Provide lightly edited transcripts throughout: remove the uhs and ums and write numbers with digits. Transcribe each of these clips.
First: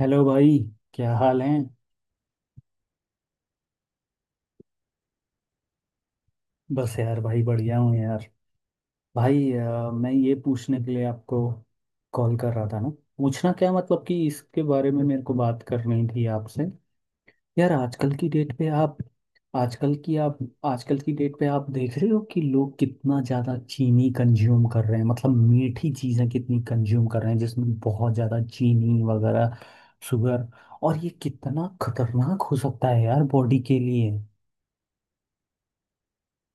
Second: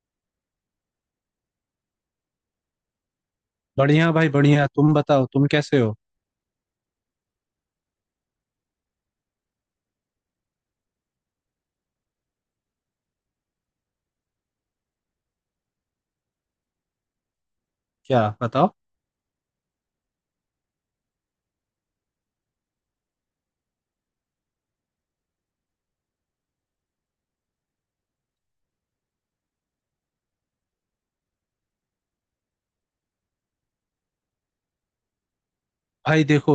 Hello भाई। क्या हाल है? बढ़िया भाई, बढ़िया। तुम बताओ, तुम कैसे हो? बस यार भाई, बढ़िया हूँ यार। भाई मैं ये पूछने के लिए आपको कॉल कर रहा था ना। पूछना, क्या मतलब कि इसके बारे में मेरे को बात करनी थी आपसे। यार आजकल की क्या डेट पे बताओ। आप, आजकल की आप, आजकल की डेट पे आप देख रहे हो कि लोग कितना ज़्यादा चीनी कंज्यूम कर रहे हैं, मतलब मीठी चीज़ें कितनी कंज्यूम कर रहे हैं जिसमें बहुत ज़्यादा चीनी वगैरह, शुगर। और ये कितना खतरनाक हो सकता है यार बॉडी के लिए? भाई देखो,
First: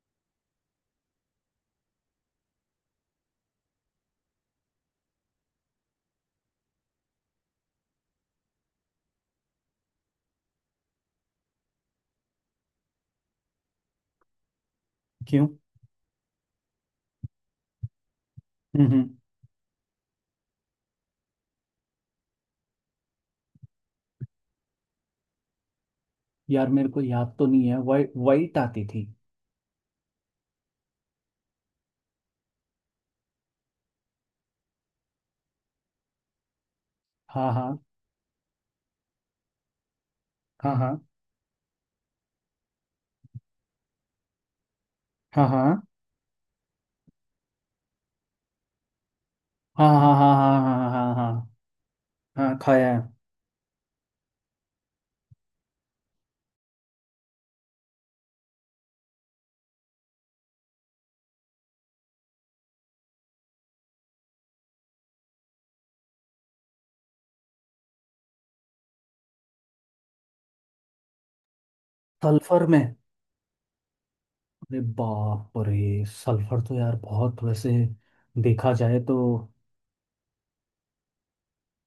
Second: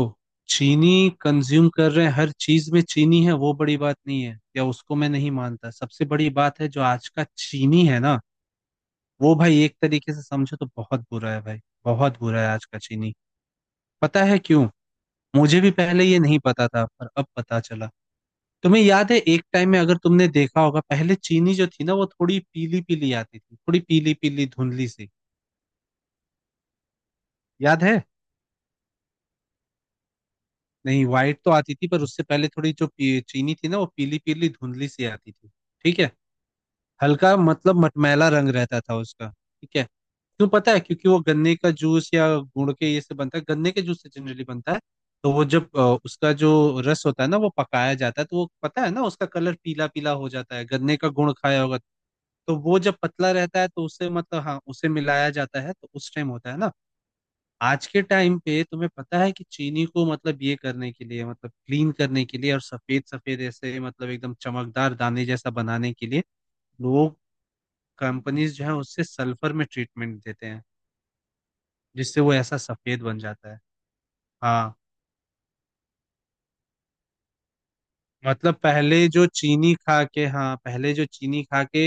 चीनी कंज्यूम कर रहे हैं, हर चीज में चीनी है, वो बड़ी बात नहीं है, या उसको मैं नहीं मानता। सबसे बड़ी बात है जो आज का चीनी है ना, वो भाई एक तरीके से समझो तो बहुत बुरा है। भाई बहुत बुरा है आज का चीनी। पता है क्यों? क्यों? मुझे भी पहले ये नहीं पता था पर अब पता चला। तुम्हें हम्म। याद हम्म। है, एक टाइम में अगर तुमने देखा होगा, पहले चीनी जो थी ना, वो थोड़ी पीली पीली आती थी, थोड़ी पीली पीली धुंधली सी। यार मेरे को याद तो नहीं है, याद है? वाइट वाइट आती थी। नहीं, व्हाइट तो आती थी पर उससे पहले थोड़ी जो चीनी थी ना, वो पीली पीली धुंधली सी आती थी। ठीक है? हल्का हाँ मतलब हाँ मटमैला रंग रहता था उसका। ठीक है? क्यों पता है? हाँ क्योंकि वो गन्ने का जूस या गुड़ के ये से बनता है, गन्ने के जूस से जनरली बनता है। तो वो हाँ जब हाँ। उसका जो रस होता है ना, वो पकाया जाता है, तो वो पता है ना, उसका कलर हाँ पीला पीला हाँ हो हाँ जाता है। हाँ। हाँ गन्ने का हाँ हाँ हाँ गुण खाया होगा। हाँ, तो हाँ, वो खाया जब है। पतला रहता है तो उससे मतलब हाँ उसे मिलाया जाता है, तो उस टाइम होता है ना। आज के टाइम पे तुम्हें पता है कि चीनी को मतलब ये करने के लिए, मतलब क्लीन करने के लिए और सफेद सफेद ऐसे मतलब एकदम चमकदार दाने जैसा बनाने के लिए, लोग, कंपनीज जो है, उससे सल्फर में ट्रीटमेंट देते हैं, जिससे वो ऐसा सल्फर में? सफेद बन जाता है। हाँ। अरे बाप रे, सल्फर तो यार बहुत वैसे मतलब देखा जाए पहले तो। जो चीनी खा के, हाँ, पहले जो चीनी खा के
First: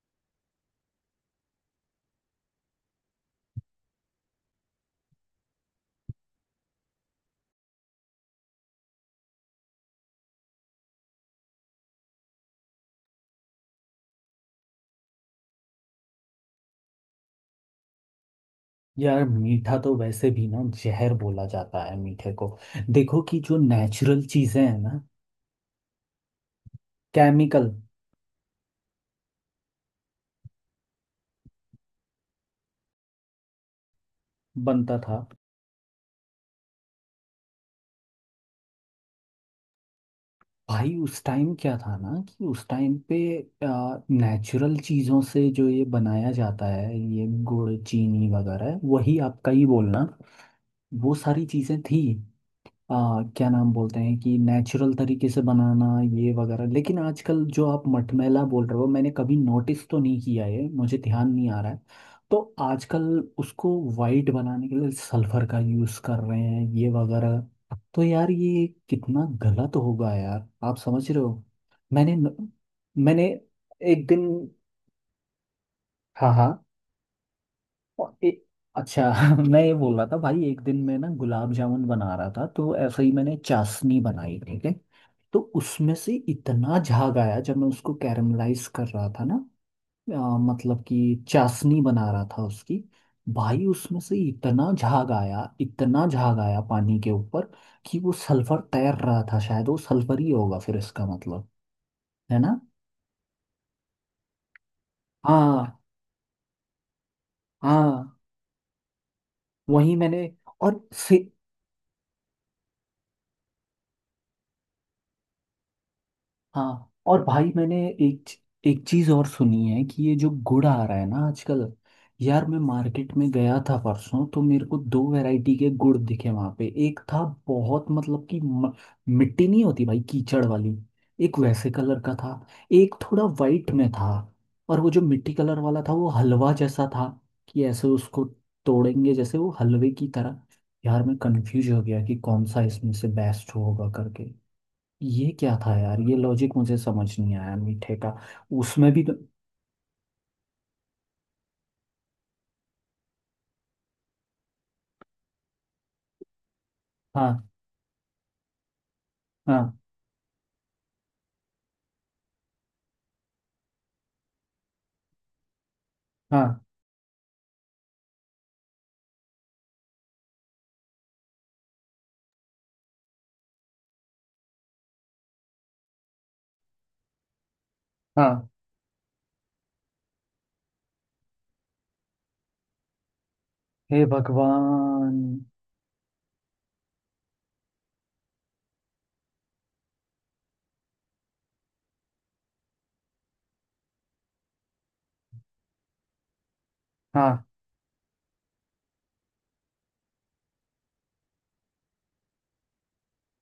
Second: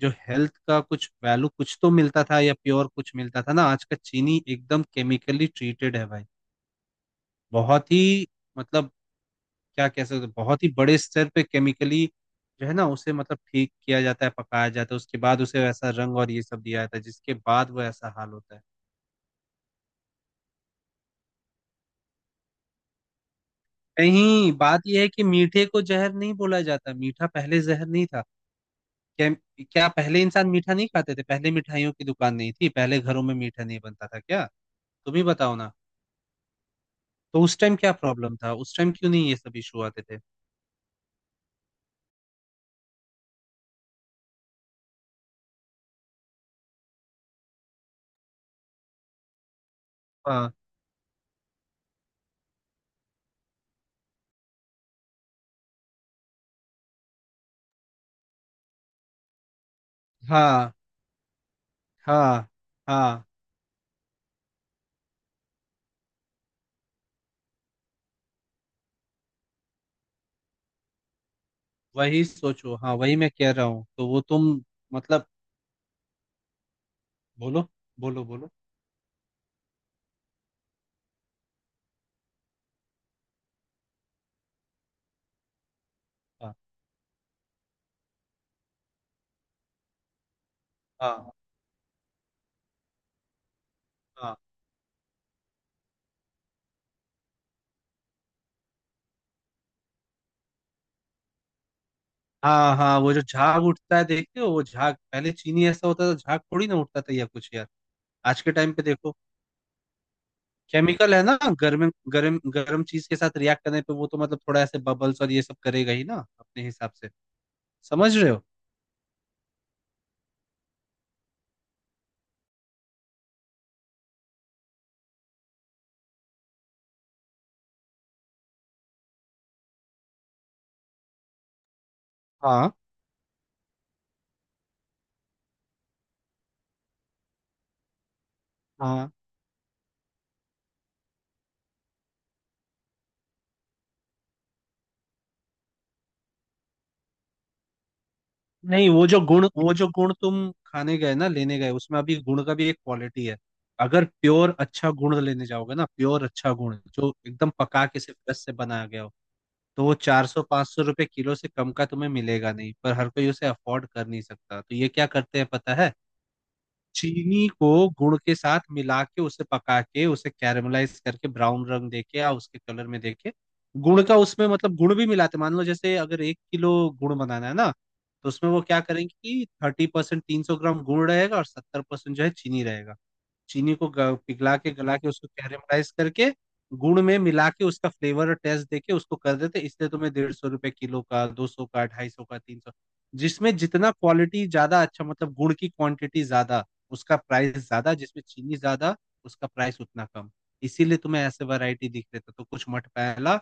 जो हेल्थ का कुछ वैल्यू, कुछ तो मिलता था, या प्योर कुछ मिलता था ना, आज का चीनी एकदम केमिकली ट्रीटेड है भाई। बहुत ही, मतलब क्या कह सकते हैं, बहुत ही बड़े स्तर पे केमिकली जो है ना उसे मतलब ठीक किया जाता है, पकाया जाता है, उसके बाद उसे वैसा रंग और ये सब दिया जाता है, जिसके बाद वो ऐसा हाल होता है। यार मीठा तो वैसे भी ना जहर बोला जाता है मीठे को। देखो कि जो नेचुरल नहीं, चीजें हैं बात ना। यह है कि मीठे को जहर नहीं बोला जाता। मीठा पहले केमिकल। जहर नहीं था। क्या? क्या पहले इंसान मीठा नहीं खाते थे? पहले मिठाइयों की दुकान नहीं थी? पहले घरों में मीठा नहीं बनता था क्या? बनता तुम ही था। बताओ ना। तो उस टाइम क्या प्रॉब्लम था? उस टाइम क्यों नहीं ये सब इशू आते थे? भाई उस टाइम क्या था ना कि उस टाइम पे नेचुरल चीज़ों से जो ये बनाया जाता है ये, गुड़ चीनी वगैरह, वही आपका ही बोलना। हाँ, वो सारी चीज़ें थी। क्या नाम बोलते हैं कि नेचुरल तरीके से बनाना ये वगैरह। लेकिन आजकल जो आप मटमैला बोल रहे हो, मैंने कभी नोटिस तो नहीं किया है, हाँ, मुझे ध्यान नहीं आ रहा है। तो हाँ, आजकल हाँ। उसको वाइट बनाने के लिए सल्फर का यूज़ कर रहे हैं ये वगैरह। तो यार ये कितना गलत होगा यार, आप समझ रहे हो। मैंने वही सोचो, हाँ, वही मैंने मैं कह रहा हूँ, एक तो वो दिन। तुम मतलब, हाँ हाँ। बोलो। और बोलो ए- बोलो। अच्छा। मैं ये बोल रहा था भाई, एक दिन मैं ना गुलाब जामुन बना रहा था, तो ऐसे ही मैंने चाशनी बनाई, ठीक है। तो उसमें से हाँ, इतना झाग आया जब मैं उसको कैरमलाइज कर रहा था ना। मतलब कि हाँ, चाशनी बना रहा था उसकी। भाई उसमें से हाँ, इतना झाग आया, इतना झाग आया पानी के ऊपर कि वो सल्फर तैर रहा था, शायद वो सल्फर ही होगा, फिर इसका मतलब है ना। हाँ, हाँ। वो जो झाग उठता है, देखते हो, वो झाग पहले चीनी हाँ ऐसा होता था? झाग थोड़ी ना उठता था या कुछ यार। हाँ। आज के टाइम पे देखो, वही मैंने। और केमिकल है से। ना, गर्म गर्म गर्म चीज के साथ रिएक्ट करने पे वो तो मतलब थोड़ा ऐसे बबल्स और ये सब करेगा ही ना अपने हाँ, हिसाब से। और भाई मैंने समझ एक रहे हो? एक चीज़ और सुनी है कि ये जो गुड़ आ रहा है ना आजकल, यार मैं मार्केट में गया था परसों, तो मेरे को दो वैरायटी के गुड़ दिखे वहाँ पे। एक था बहुत, मिट्टी नहीं होती भाई कीचड़ वाली, एक वैसे कलर का था। हाँ, एक थोड़ा वाइट में था। और वो जो मिट्टी कलर वाला था वो हलवा जैसा था, कि ऐसे उसको हाँ। तोड़ेंगे जैसे वो हलवे की तरह। यार मैं कंफ्यूज हो गया कि कौन सा इसमें से बेस्ट होगा करके। ये क्या था यार, ये लॉजिक मुझे समझ नहीं आया मीठे का। नहीं, उसमें भी वो तो। जो गुण, वो जो गुण तुम खाने गए ना, लेने गए, उसमें अभी गुण का भी एक क्वालिटी है। अगर प्योर अच्छा गुण लेने जाओगे ना, प्योर अच्छा गुण जो हाँ एकदम पका के सिर्फ रस से बनाया गया हो, हाँ। तो वो 400 500 रुपये किलो से कम का तुम्हें मिलेगा नहीं। पर हर कोई उसे अफोर्ड कर नहीं सकता, तो ये क्या करते हैं पता है? हाँ चीनी को गुड़ के साथ मिला के, उसे पका के, उसे कैरमलाइज करके ब्राउन रंग देके या उसके कलर में देके, गुड़ का उसमें मतलब गुड़ भी मिलाते। मान लो जैसे अगर 1 किलो गुड़ बनाना है ना, तो हाँ। उसमें वो क्या करेंगे कि 30%, 300 ग्राम गुड़ रहेगा और 70% जो है चीनी रहेगा। चीनी को हे पिघला के, गला के, भगवान। उसको कैरेमलाइज करके गुड़ में मिला के उसका फ्लेवर और टेस्ट देके उसको कर देते। इसलिए तुम्हें 150 रुपए किलो का, 200 का, 250 का, 300, जिसमें जितना क्वालिटी ज्यादा अच्छा, मतलब गुड़ की क्वांटिटी ज्यादा, उसका हाँ। प्राइस ज्यादा; जिसमें चीनी ज्यादा, उसका प्राइस उतना कम। इसीलिए तुम्हें ऐसे वैरायटी दिख रहे थे, तो कुछ मटमैला,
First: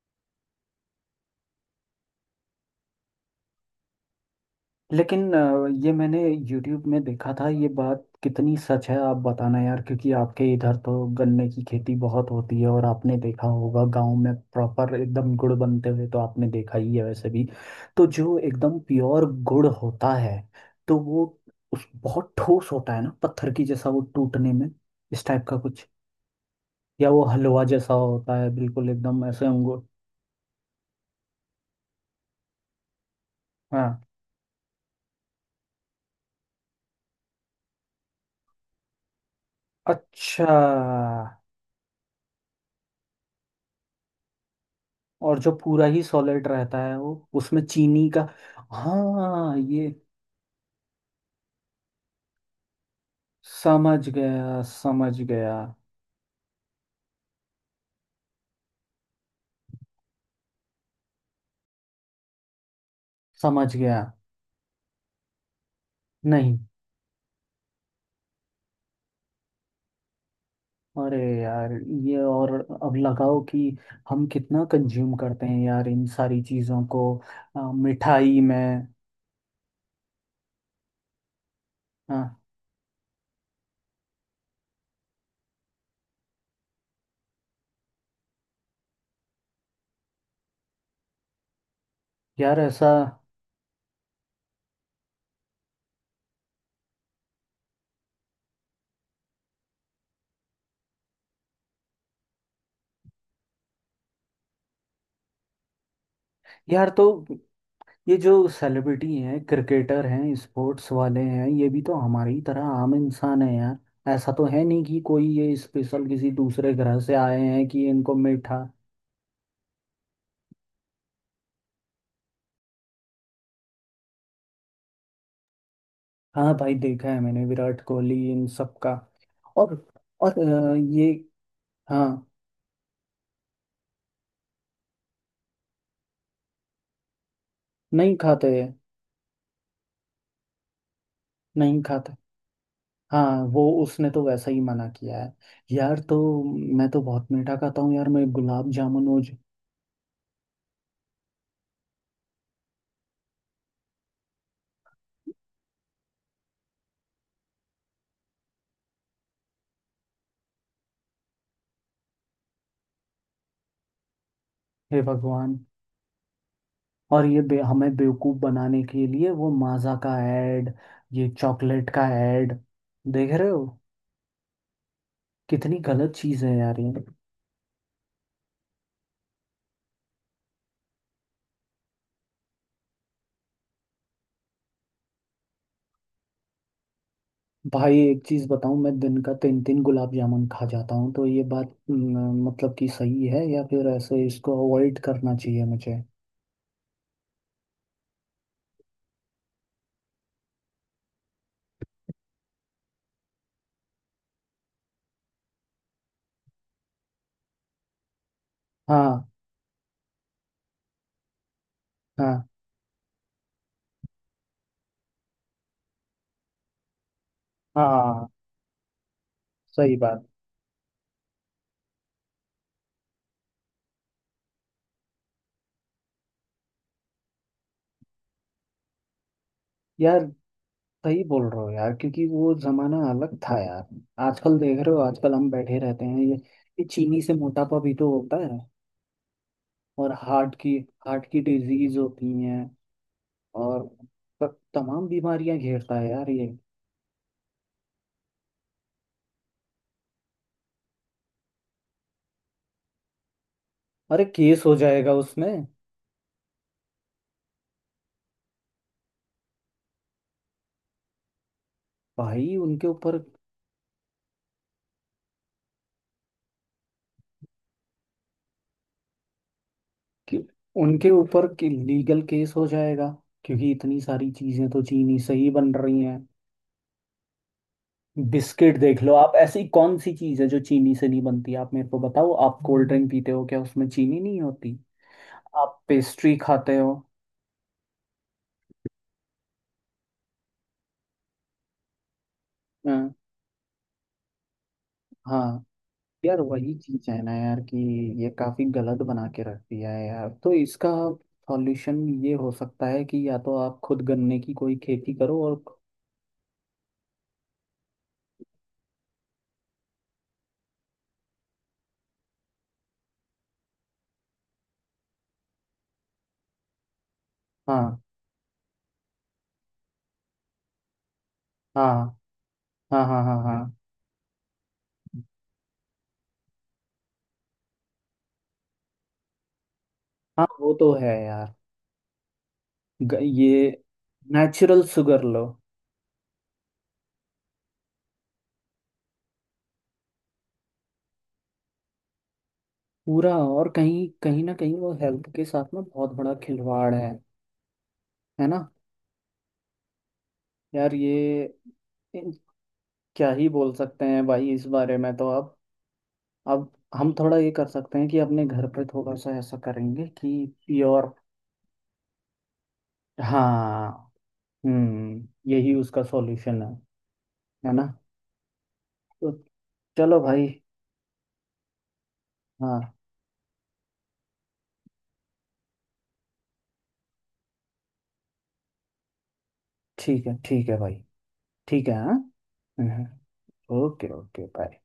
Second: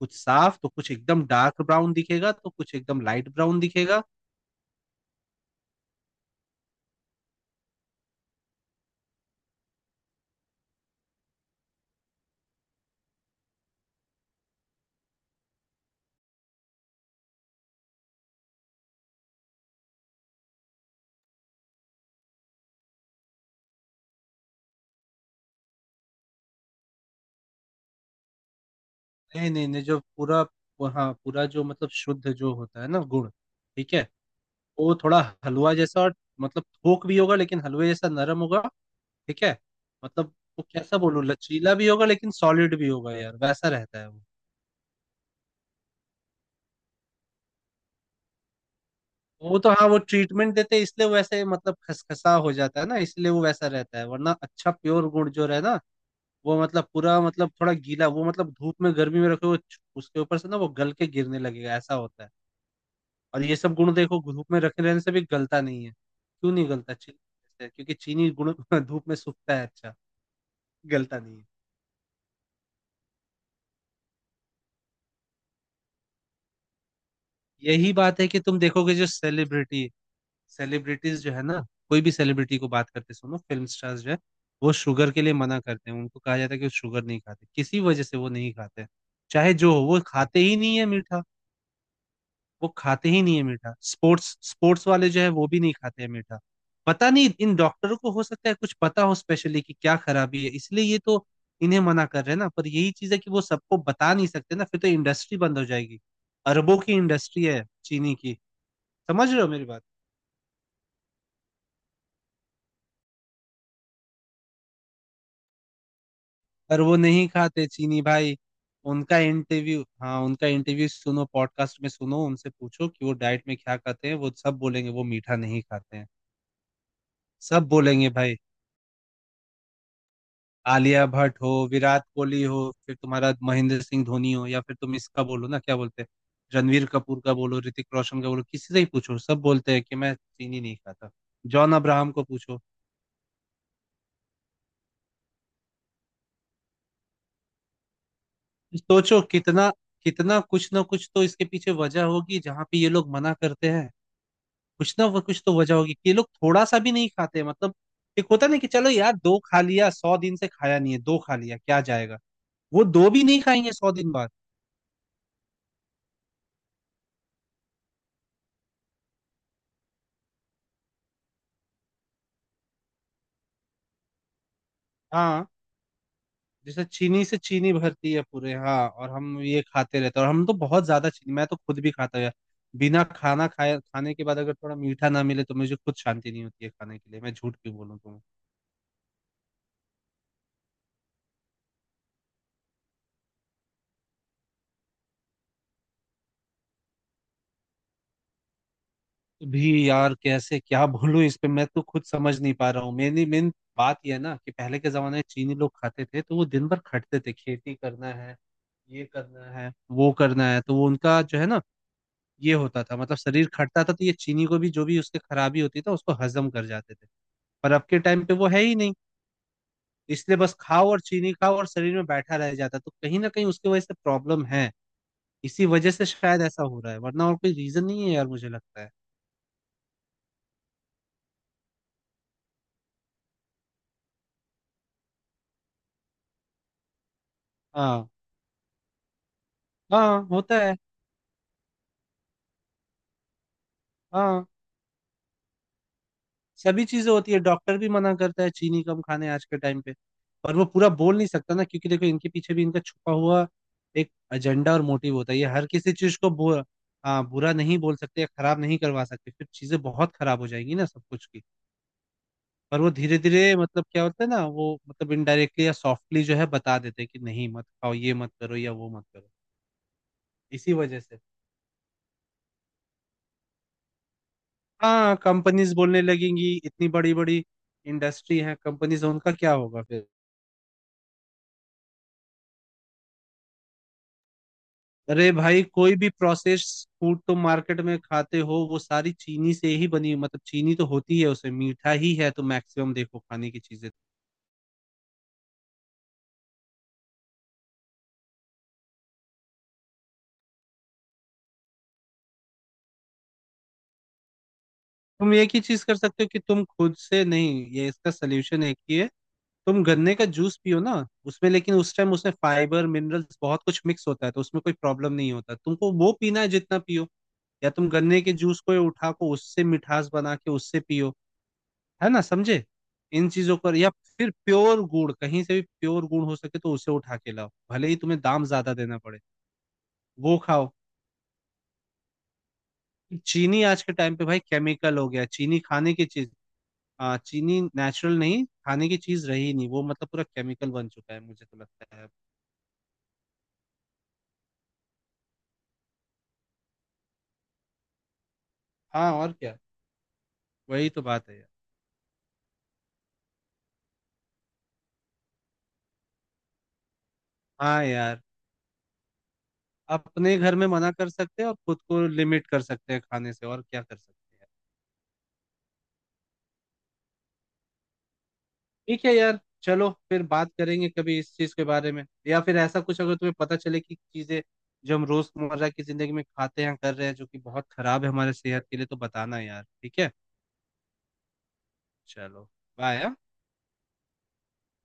कुछ साफ तो कुछ एकदम डार्क ब्राउन दिखेगा तो कुछ एकदम लाइट ब्राउन दिखेगा। लेकिन ये मैंने YouTube में देखा था। ये बात कितनी सच है आप बताना यार, क्योंकि आपके इधर तो गन्ने की खेती बहुत होती है और आपने देखा होगा गांव में प्रॉपर एकदम गुड़ बनते हुए, तो आपने देखा ही है वैसे भी। तो जो एकदम प्योर गुड़ होता है, तो वो, उस बहुत ठोस होता है ना पत्थर की जैसा, वो टूटने में इस टाइप का कुछ, या वो हलवा जैसा होता है बिल्कुल एकदम ऐसे नहीं नहीं नहीं, अंगूर। जो पूरा, हाँ, पूरा जो मतलब शुद्ध जो होता है ना गुड़, ठीक है, हाँ। वो थोड़ा हलवा जैसा, और मतलब थोक भी होगा लेकिन हलवे जैसा नरम होगा। ठीक है? मतलब अच्छा। वो कैसा बोलूं, लचीला भी होगा लेकिन सॉलिड भी होगा यार, वैसा रहता है वो। और जो पूरा ही सॉलिड रहता है वो उसमें चीनी का, हाँ वो तो हाँ, ये। वो ट्रीटमेंट देते हैं, इसलिए वो ऐसे मतलब खसखसा हो जाता है ना, इसलिए वो वैसा रहता है, समझ वरना गया अच्छा प्योर समझ गुड़ जो गया रहे ना, वो मतलब पूरा मतलब थोड़ा गीला, वो मतलब धूप में गर्मी में रखे वो उसके ऊपर से ना वो गल के गिरने लगेगा, ऐसा होता है। और ये समझ सब गुण गया। देखो, धूप में रखे रहने से भी गलता नहीं है। क्यों नहीं। नहीं गलता चीनी से? क्योंकि चीनी गुण धूप में सूखता है अच्छा, अरे गलता नहीं है। यार, ये और अब लगाओ कि हम कितना कंज्यूम करते हैं यार इन सारी चीज़ों को, यही बात है मिठाई कि तुम में। देखोगे जो सेलिब्रिटी, सेलिब्रिटीज जो है ना, कोई भी हाँ। सेलिब्रिटी को बात करते सुनो, फिल्म स्टार्स जो है, वो शुगर के लिए मना करते हैं। उनको कहा जाता है कि वो शुगर नहीं खाते, किसी वजह से वो नहीं खाते। चाहे जो हो वो खाते ही नहीं है मीठा, यार वो ऐसा। खाते ही नहीं है मीठा। स्पोर्ट्स, स्पोर्ट्स वाले जो है वो भी नहीं खाते हैं मीठा। पता नहीं, इन डॉक्टरों को हो सकता है कुछ पता हो स्पेशली कि क्या खराबी है, इसलिए ये तो इन्हें मना कर रहे हैं ना, पर यही चीज है कि वो सबको बता नहीं सकते ना, फिर तो इंडस्ट्री बंद हो जाएगी। अरबों यार की तो इंडस्ट्री है चीनी ये जो की। सेलिब्रिटी समझ हैं, रहे हो मेरी बात? क्रिकेटर हैं, स्पोर्ट्स वाले हैं, ये भी तो हमारी तरह आम इंसान है यार। ऐसा तो है नहीं कि कोई ये स्पेशल किसी दूसरे पर वो ग्रह से नहीं आए खाते हैं कि चीनी इनको भाई। मीठा। उनका इंटरव्यू, हाँ, उनका इंटरव्यू सुनो, पॉडकास्ट में सुनो, उनसे पूछो कि वो डाइट में क्या खाते हैं, वो सब बोलेंगे वो मीठा नहीं खाते हैं। हाँ भाई, देखा है मैंने सब विराट बोलेंगे कोहली भाई। इन सब का। और और आलिया ये। भट्ट हो, विराट हाँ। कोहली हो, फिर तुम्हारा महेंद्र सिंह धोनी हो, या फिर तुम इसका बोलो ना क्या बोलते हैं, रणवीर कपूर का बोलो, ऋतिक नहीं रोशन का बोलो, खाते हैं। किसी से ही पूछो, सब बोलते हैं कि मैं चीनी नहीं खाता। जॉन नहीं खाते। अब्राहम को पूछो। हाँ, वो उसने तो वैसा ही मना किया है। यार तो मैं तो बहुत मीठा खाता हूँ यार, मैं गुलाब जामुन सोचो रोज। कितना, कितना कुछ ना कुछ तो इसके पीछे वजह होगी जहाँ पे ये लोग मना करते हैं। कुछ ना कुछ तो वजह होगी कि ये लोग थोड़ा सा भी नहीं खाते मतलब। एक होता नहीं कि चलो यार दो खा लिया, 100 दिन से खाया नहीं है, दो खा लिया क्या जाएगा। वो दो भी नहीं खाएंगे 100 दिन बाद। हे भगवान। और हमें बेवकूफ बनाने के लिए वो माजा का ऐड, ये चॉकलेट का ऐड, देख रहे हो हाँ, कितनी गलत चीज है यार जैसे ये। चीनी से चीनी भरती है पूरे, हाँ, और हम ये खाते रहते हैं, और हम तो बहुत ज्यादा चीनी, मैं तो खुद भी खाता हूँ यार। बिना खाना खाए, खाने के बाद अगर थोड़ा मीठा ना मिले तो मुझे खुद शांति नहीं होती है खाने के लिए। मैं झूठ क्यों भाई बोलूँ तुम्हें। एक चीज बताऊं, मैं दिन का तीन तीन गुलाब जामुन खा जाता हूँ, तो ये बात न, मतलब कि सही है या फिर ऐसे इसको अवॉइड करना चाहिए मुझे? भी यार कैसे क्या बोलूं इस पे, मैं तो खुद समझ नहीं पा रहा हूँ। मेरी मेन बात यह है ना कि पहले के जमाने में चीनी लोग खाते थे तो वो दिन भर खटते थे, खेती करना है, ये हाँ करना है, वो करना है, तो वो उनका जो है ना हाँ। ये होता था, मतलब शरीर खटता था, तो ये चीनी को भी जो भी उसके खराबी होती था उसको हजम कर जाते थे। पर अब के टाइम हाँ, पे वो है ही नहीं, सही बात। इसलिए बस खाओ और चीनी खाओ और शरीर में बैठा रह जाता, तो कहीं ना कहीं उसकी वजह से प्रॉब्लम है। इसी वजह से शायद ऐसा हो रहा है, वरना और कोई रीजन नहीं है यार, मुझे लगता है। यार, सही बोल रहे हो यार, क्योंकि वो जमाना अलग था यार। आजकल देख रहे हो, आजकल हम बैठे रहते हैं ये। ये चीनी से मोटापा भी हाँ, तो होता है। और हाँ हार्ट होता की, है। हार्ट की डिजीज होती हैं। और हाँ। तमाम बीमारियां घेरता है यार ये। सभी चीजें होती है, डॉक्टर भी मना करता है चीनी कम खाने आज के टाइम पे। पर वो पूरा बोल नहीं सकता ना, क्योंकि देखो इनके पीछे भी इनका छुपा हुआ एक अरे केस एजेंडा हो और जाएगा मोटिव होता है, ये उसमें। हर किसी चीज को बुरा, हाँ, बुरा नहीं बोल सकते या खराब नहीं करवा सकते, फिर चीजें बहुत खराब हो जाएंगी ना सब कुछ की। भाई पर उनके वो धीरे ऊपर धीरे मतलब क्या होता है ना, वो मतलब इनडायरेक्टली या सॉफ्टली जो है बता देते हैं कि नहीं, मत खाओ ये, मत करो या वो मत करो। कि- इसी वजह उनके से, ऊपर कि लीगल केस हो जाएगा, क्योंकि इतनी सारी चीजें तो हाँ, चीनी से ही कंपनीज बन रही बोलने हैं। लगेंगी, इतनी बड़ी बड़ी इंडस्ट्री है, बिस्किट देख कंपनीज, लो उनका आप, क्या ऐसी होगा कौन फिर। सी चीज है जो चीनी से नहीं बनती, आप मेरे को बताओ। आप कोल्ड ड्रिंक पीते हो, क्या उसमें चीनी नहीं होती? अरे भाई, आप कोई भी पेस्ट्री खाते प्रोसेस्ड हो। फूड तुम मार्केट में खाते हो, वो सारी चीनी से ही बनी, मतलब चीनी तो होती है उसमें, मीठा ही है तो मैक्सिमम, हाँ। देखो खाने की चीजें। हाँ। यार वही चीज है ना यार, कि ये काफी गलत बना के रख दिया है यार। तो इसका सॉल्यूशन ये हो सकता है कि या तो आप खुद गन्ने की कोई खेती तुम करो, एक ही और चीज कर सकते हो कि तुम खुद से, नहीं, ये इसका सलूशन एक ही है, तुम गन्ने का जूस पियो ना, उसमें लेकिन उस टाइम उसमें फाइबर मिनरल्स बहुत कुछ मिक्स होता है, तो उसमें कोई प्रॉब्लम नहीं होता तुमको, वो पीना है जितना पियो, या तुम हाँ। गन्ने के जूस को उठा को उससे मिठास बना के उससे पियो। हाँ है ना, समझे? हाँ हाँ इन हाँ। चीजों पर, हाँ, या फिर प्योर गुड़, कहीं से भी प्योर गुड़ हो सके तो उसे उठा के लाओ भले ही तुम्हें दाम ज्यादा देना पड़े, वो हाँ खाओ। वो तो है यार। ये चीनी आज के टाइम पे भाई नेचुरल केमिकल हो शुगर गया, लो। चीनी खाने की चीज, चीनी नेचुरल नहीं खाने की चीज रही नहीं, वो मतलब पूरा केमिकल बन चुका है मुझे तो लगता है अब। पूरा, और कहीं कहीं ना कहीं वो हेल्थ के साथ में बहुत बड़ा खिलवाड़ है ना। हाँ, और क्या, वही यार तो बात है ये यार। इन- क्या ही बोल सकते हैं भाई इस बारे में, तो आप, अब हम थोड़ा ये कर हाँ सकते हैं कि यार, अपने घर पे थोड़ा सा ऐसा करेंगे अपने कि घर में मना कर प्योर। सकते हैं और खुद को लिमिट कर सकते हैं खाने से, और क्या कर हाँ। सकते हैं। हम्म, यही उसका सॉल्यूशन है ना। ठीक है तो यार। चलो, चलो फिर भाई। बात करेंगे कभी इस चीज के बारे में, या फिर ऐसा हाँ, कुछ अगर तुम्हें पता चले कि चीजें जो हम रोजमर्रा की जिंदगी में खाते हैं, कर रहे हैं, जो कि बहुत खराब है हमारे सेहत के लिए, तो बताना यार। ठीक है? ठीक है। ठीक है भाई, ठीक है। हाँ। चलो, बाय। हम्म। Okay okay, bye.